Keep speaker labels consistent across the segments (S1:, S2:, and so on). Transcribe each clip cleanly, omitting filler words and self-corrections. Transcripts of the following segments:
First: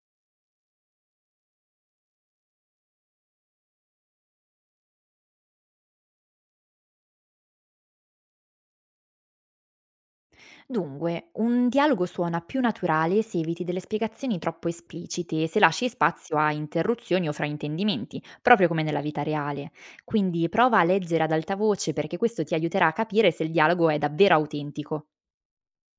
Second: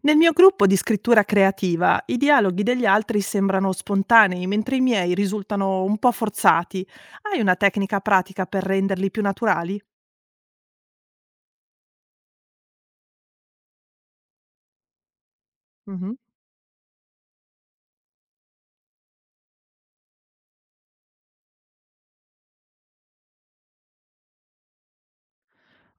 S1: Nel mio gruppo di scrittura creativa i dialoghi degli altri sembrano spontanei, mentre i miei risultano un po' forzati. Hai una tecnica pratica per renderli più naturali?
S2: Dunque, un dialogo suona più naturale se eviti delle spiegazioni troppo esplicite e se lasci
S1: Mhm.
S2: spazio a interruzioni o fraintendimenti, proprio come nella vita reale. Quindi prova a leggere ad alta voce perché questo ti aiuterà a capire se il dialogo è davvero autentico.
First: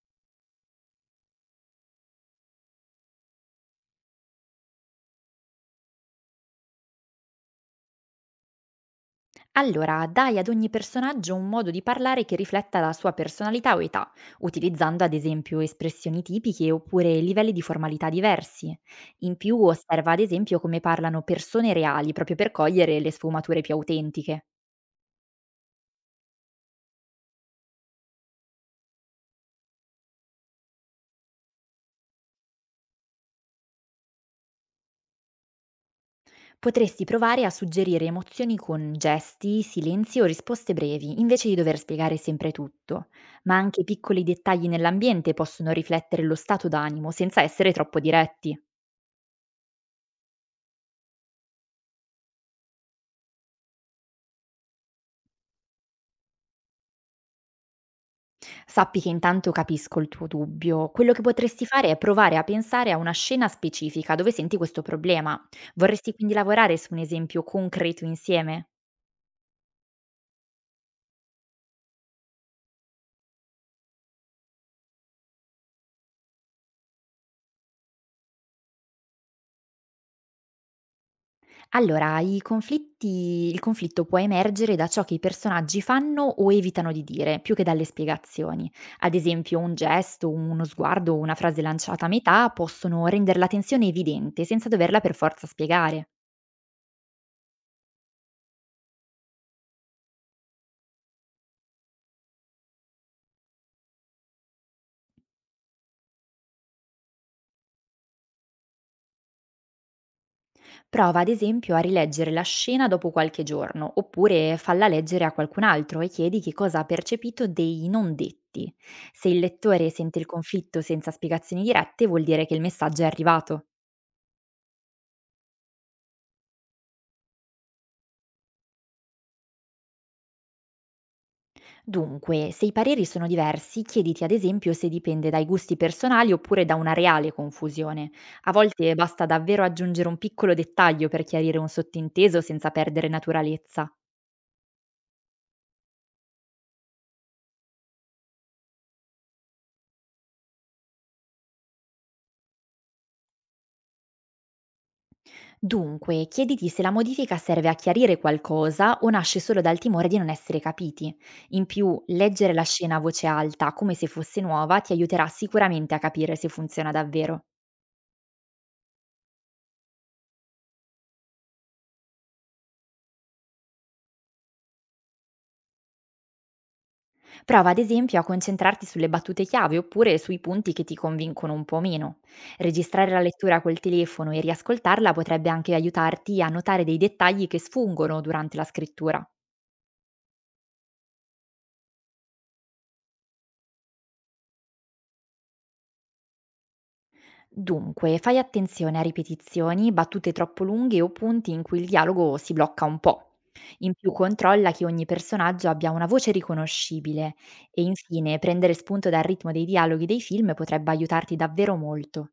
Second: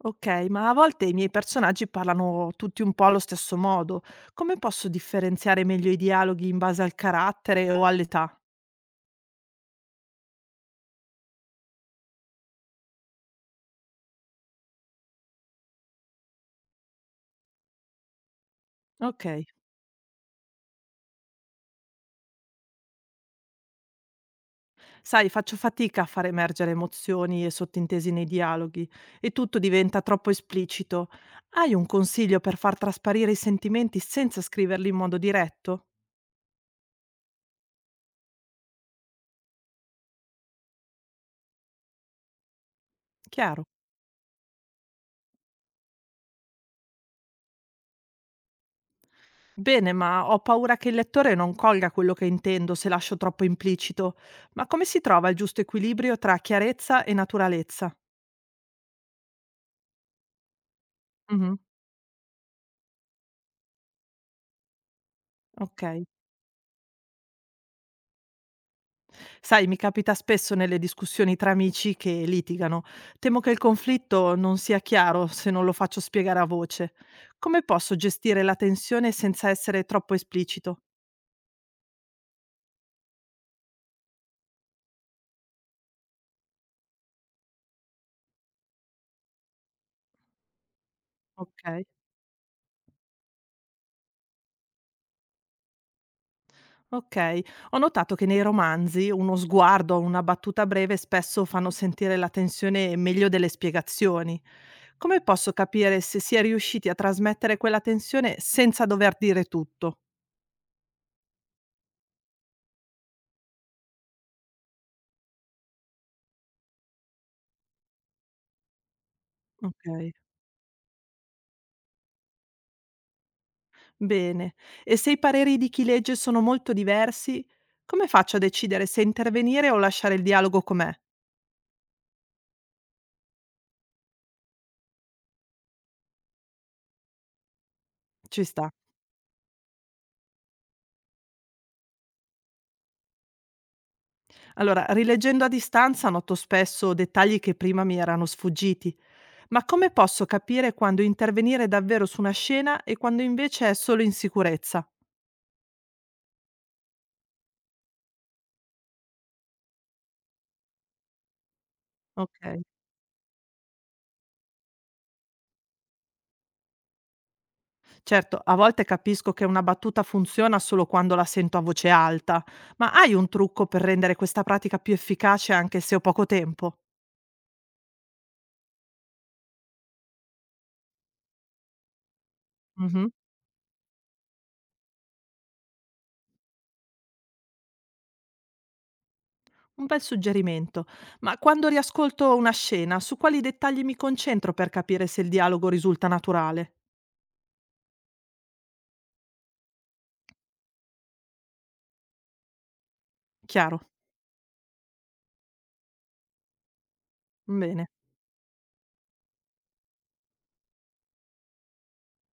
S1: Ok, ma a volte i miei personaggi parlano tutti un po' allo stesso modo. Come posso differenziare meglio i dialoghi in base al carattere o all'età?
S2: Allora, dai ad ogni personaggio un modo di parlare che rifletta la sua personalità o età, utilizzando ad esempio espressioni tipiche oppure livelli di formalità diversi.
S1: Ok.
S2: In più osserva ad esempio come parlano persone reali proprio per cogliere le sfumature più autentiche.
S1: Sai, faccio fatica a far emergere emozioni e sottintesi nei dialoghi e tutto diventa troppo esplicito. Hai un consiglio per far trasparire i sentimenti senza scriverli in modo diretto?
S2: Potresti provare a suggerire emozioni con gesti, silenzi o risposte brevi, invece di dover spiegare sempre tutto, ma
S1: Chiaro.
S2: anche piccoli dettagli nell'ambiente possono riflettere lo stato d'animo senza essere troppo diretti.
S1: Bene, ma ho paura che il lettore non colga quello che intendo se lascio troppo implicito. Ma come si trova il giusto equilibrio tra chiarezza e naturalezza?
S2: Sappi che intanto capisco il tuo dubbio, quello che
S1: Mhm,
S2: potresti fare è provare a pensare a una scena specifica dove senti questo problema.
S1: ok.
S2: Vorresti quindi lavorare su un esempio concreto insieme?
S1: Sai, mi capita spesso nelle discussioni tra amici che litigano. Temo che il conflitto non sia chiaro se non lo faccio spiegare a voce. Come posso gestire la tensione senza essere troppo esplicito?
S2: Allora, i conflitti il conflitto può emergere da ciò che i personaggi fanno o evitano di dire, più che dalle spiegazioni. Ad esempio, un gesto, uno sguardo o una frase
S1: Ok.
S2: lanciata a metà possono rendere la tensione evidente senza doverla per forza spiegare.
S1: Ok, ho notato che nei romanzi uno sguardo o una battuta breve spesso fanno sentire la tensione meglio delle spiegazioni. Come posso capire se si è riusciti a trasmettere quella tensione senza dover dire tutto?
S2: Prova ad esempio a rileggere la scena dopo qualche giorno, oppure falla leggere a qualcun altro e chiedi che cosa ha percepito dei non detti. Se il
S1: Ok.
S2: lettore sente il conflitto senza spiegazioni dirette, vuol dire che il messaggio è arrivato.
S1: Bene. E se i pareri di chi legge sono molto diversi, come faccio a decidere se intervenire o lasciare il dialogo com'è?
S2: Dunque, se i pareri sono diversi, chiediti ad esempio se dipende dai gusti personali oppure da una reale confusione.
S1: Ci
S2: A
S1: sta.
S2: volte basta davvero aggiungere un piccolo dettaglio per chiarire un sottinteso senza perdere naturalezza.
S1: Allora, rileggendo a distanza noto spesso dettagli che prima mi erano sfuggiti. Ma come posso capire quando intervenire davvero su una scena e quando invece è solo insicurezza?
S2: Dunque, chiediti se la modifica serve a chiarire qualcosa o nasce solo dal timore di non essere capiti. In più, leggere
S1: Ok.
S2: la scena a voce alta, come se fosse nuova, ti aiuterà sicuramente a capire se funziona davvero.
S1: Certo, a volte capisco che una battuta funziona solo quando la sento a voce alta, ma hai un trucco per rendere questa pratica più efficace anche se ho poco tempo?
S2: Prova ad esempio a concentrarti sulle battute chiave oppure sui punti che ti convincono un po' meno.
S1: Mhm.
S2: Registrare la lettura col telefono e riascoltarla potrebbe anche aiutarti a notare dei dettagli che sfuggono durante la scrittura.
S1: Un bel suggerimento. Ma quando riascolto una scena, su quali dettagli mi concentro per capire se il dialogo risulta naturale?
S2: Dunque, fai attenzione a ripetizioni, battute troppo lunghe o punti in cui il dialogo si blocca un po'.
S1: Chiaro.
S2: In più controlla che ogni personaggio abbia una voce riconoscibile e
S1: Bene.
S2: infine prendere spunto dal ritmo dei dialoghi dei film potrebbe aiutarti davvero molto.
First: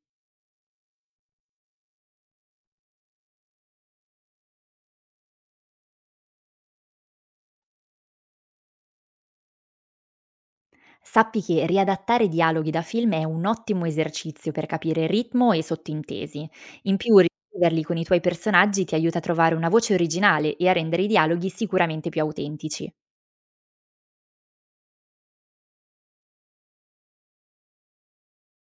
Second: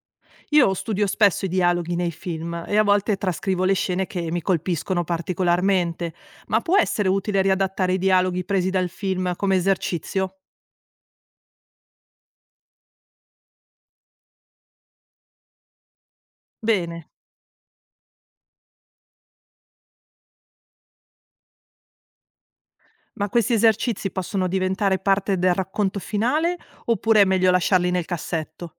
S1: Io studio spesso i dialoghi nei film e a volte trascrivo le scene che mi colpiscono particolarmente, ma può essere utile riadattare i dialoghi presi dal film come esercizio?
S2: Sappi che riadattare dialoghi da film è un ottimo esercizio per capire ritmo e sottintesi. In
S1: Bene.
S2: più, riviverli con i tuoi personaggi ti aiuta a trovare una voce originale e a rendere i dialoghi sicuramente più autentici.
S1: Ma questi esercizi possono diventare parte del racconto finale oppure è meglio lasciarli nel cassetto?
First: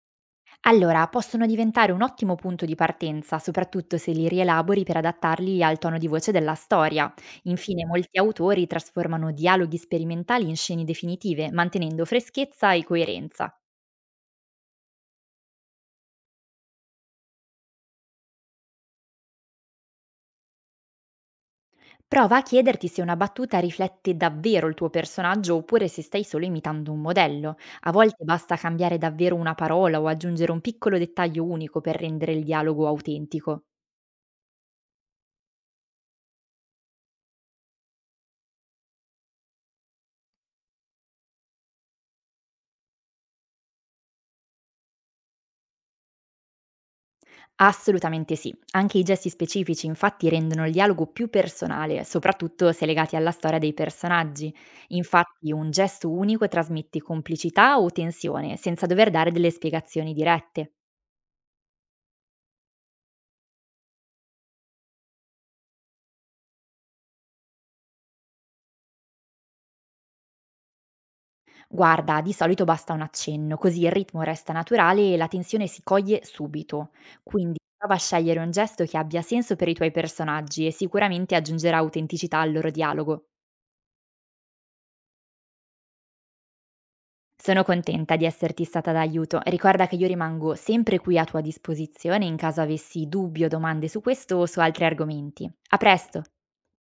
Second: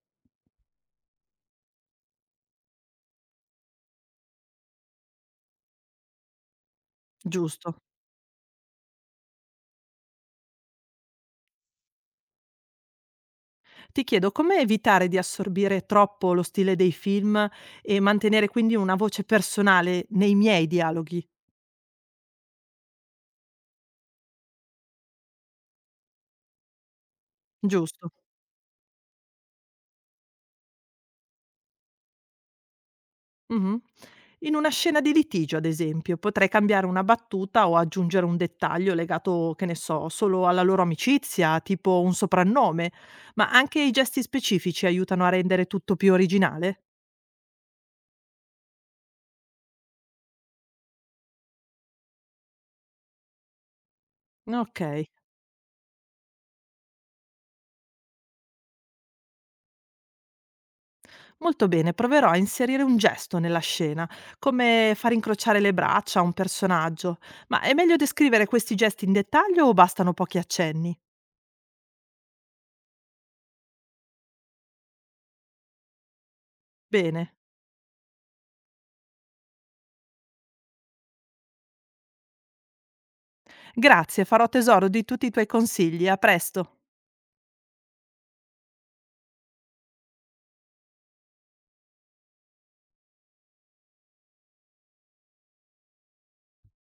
S2: Allora, possono diventare un ottimo punto di partenza, soprattutto se li rielabori per adattarli al tono di voce della storia.
S1: Giusto.
S2: Infine, molti autori trasformano dialoghi sperimentali in scene definitive, mantenendo freschezza e coerenza.
S1: Ti chiedo come evitare di assorbire troppo lo stile dei film e mantenere quindi una voce personale nei miei dialoghi,
S2: Prova a chiederti se una battuta riflette davvero il tuo personaggio oppure se stai solo imitando un modello. A
S1: giusto?
S2: volte basta cambiare davvero una parola o aggiungere un piccolo dettaglio unico per rendere il dialogo autentico.
S1: Mh-mh. In una scena di litigio, ad esempio, potrei cambiare una battuta o aggiungere un dettaglio legato, che ne so, solo alla loro amicizia, tipo un soprannome, ma anche i gesti specifici aiutano a rendere tutto più originale?
S2: Assolutamente sì, anche i gesti specifici infatti rendono il dialogo più personale, soprattutto se legati alla storia dei personaggi.
S1: Ok.
S2: Infatti un gesto unico trasmette complicità o tensione, senza dover dare delle spiegazioni dirette.
S1: Molto bene, proverò a inserire un gesto nella scena, come far incrociare le braccia a un personaggio. Ma è meglio descrivere questi gesti in dettaglio o bastano pochi accenni?
S2: Guarda, di solito basta un accenno, così il ritmo resta naturale e la tensione si coglie subito.
S1: Bene.
S2: Quindi prova a scegliere un gesto che abbia senso per i tuoi personaggi e sicuramente aggiungerà autenticità al loro dialogo.
S1: Grazie, farò tesoro di tutti i tuoi consigli. A presto.
S2: Sono contenta di esserti stata d'aiuto. Ricorda che io rimango sempre qui a tua disposizione in caso avessi dubbi o domande su questo o su altri argomenti. A presto!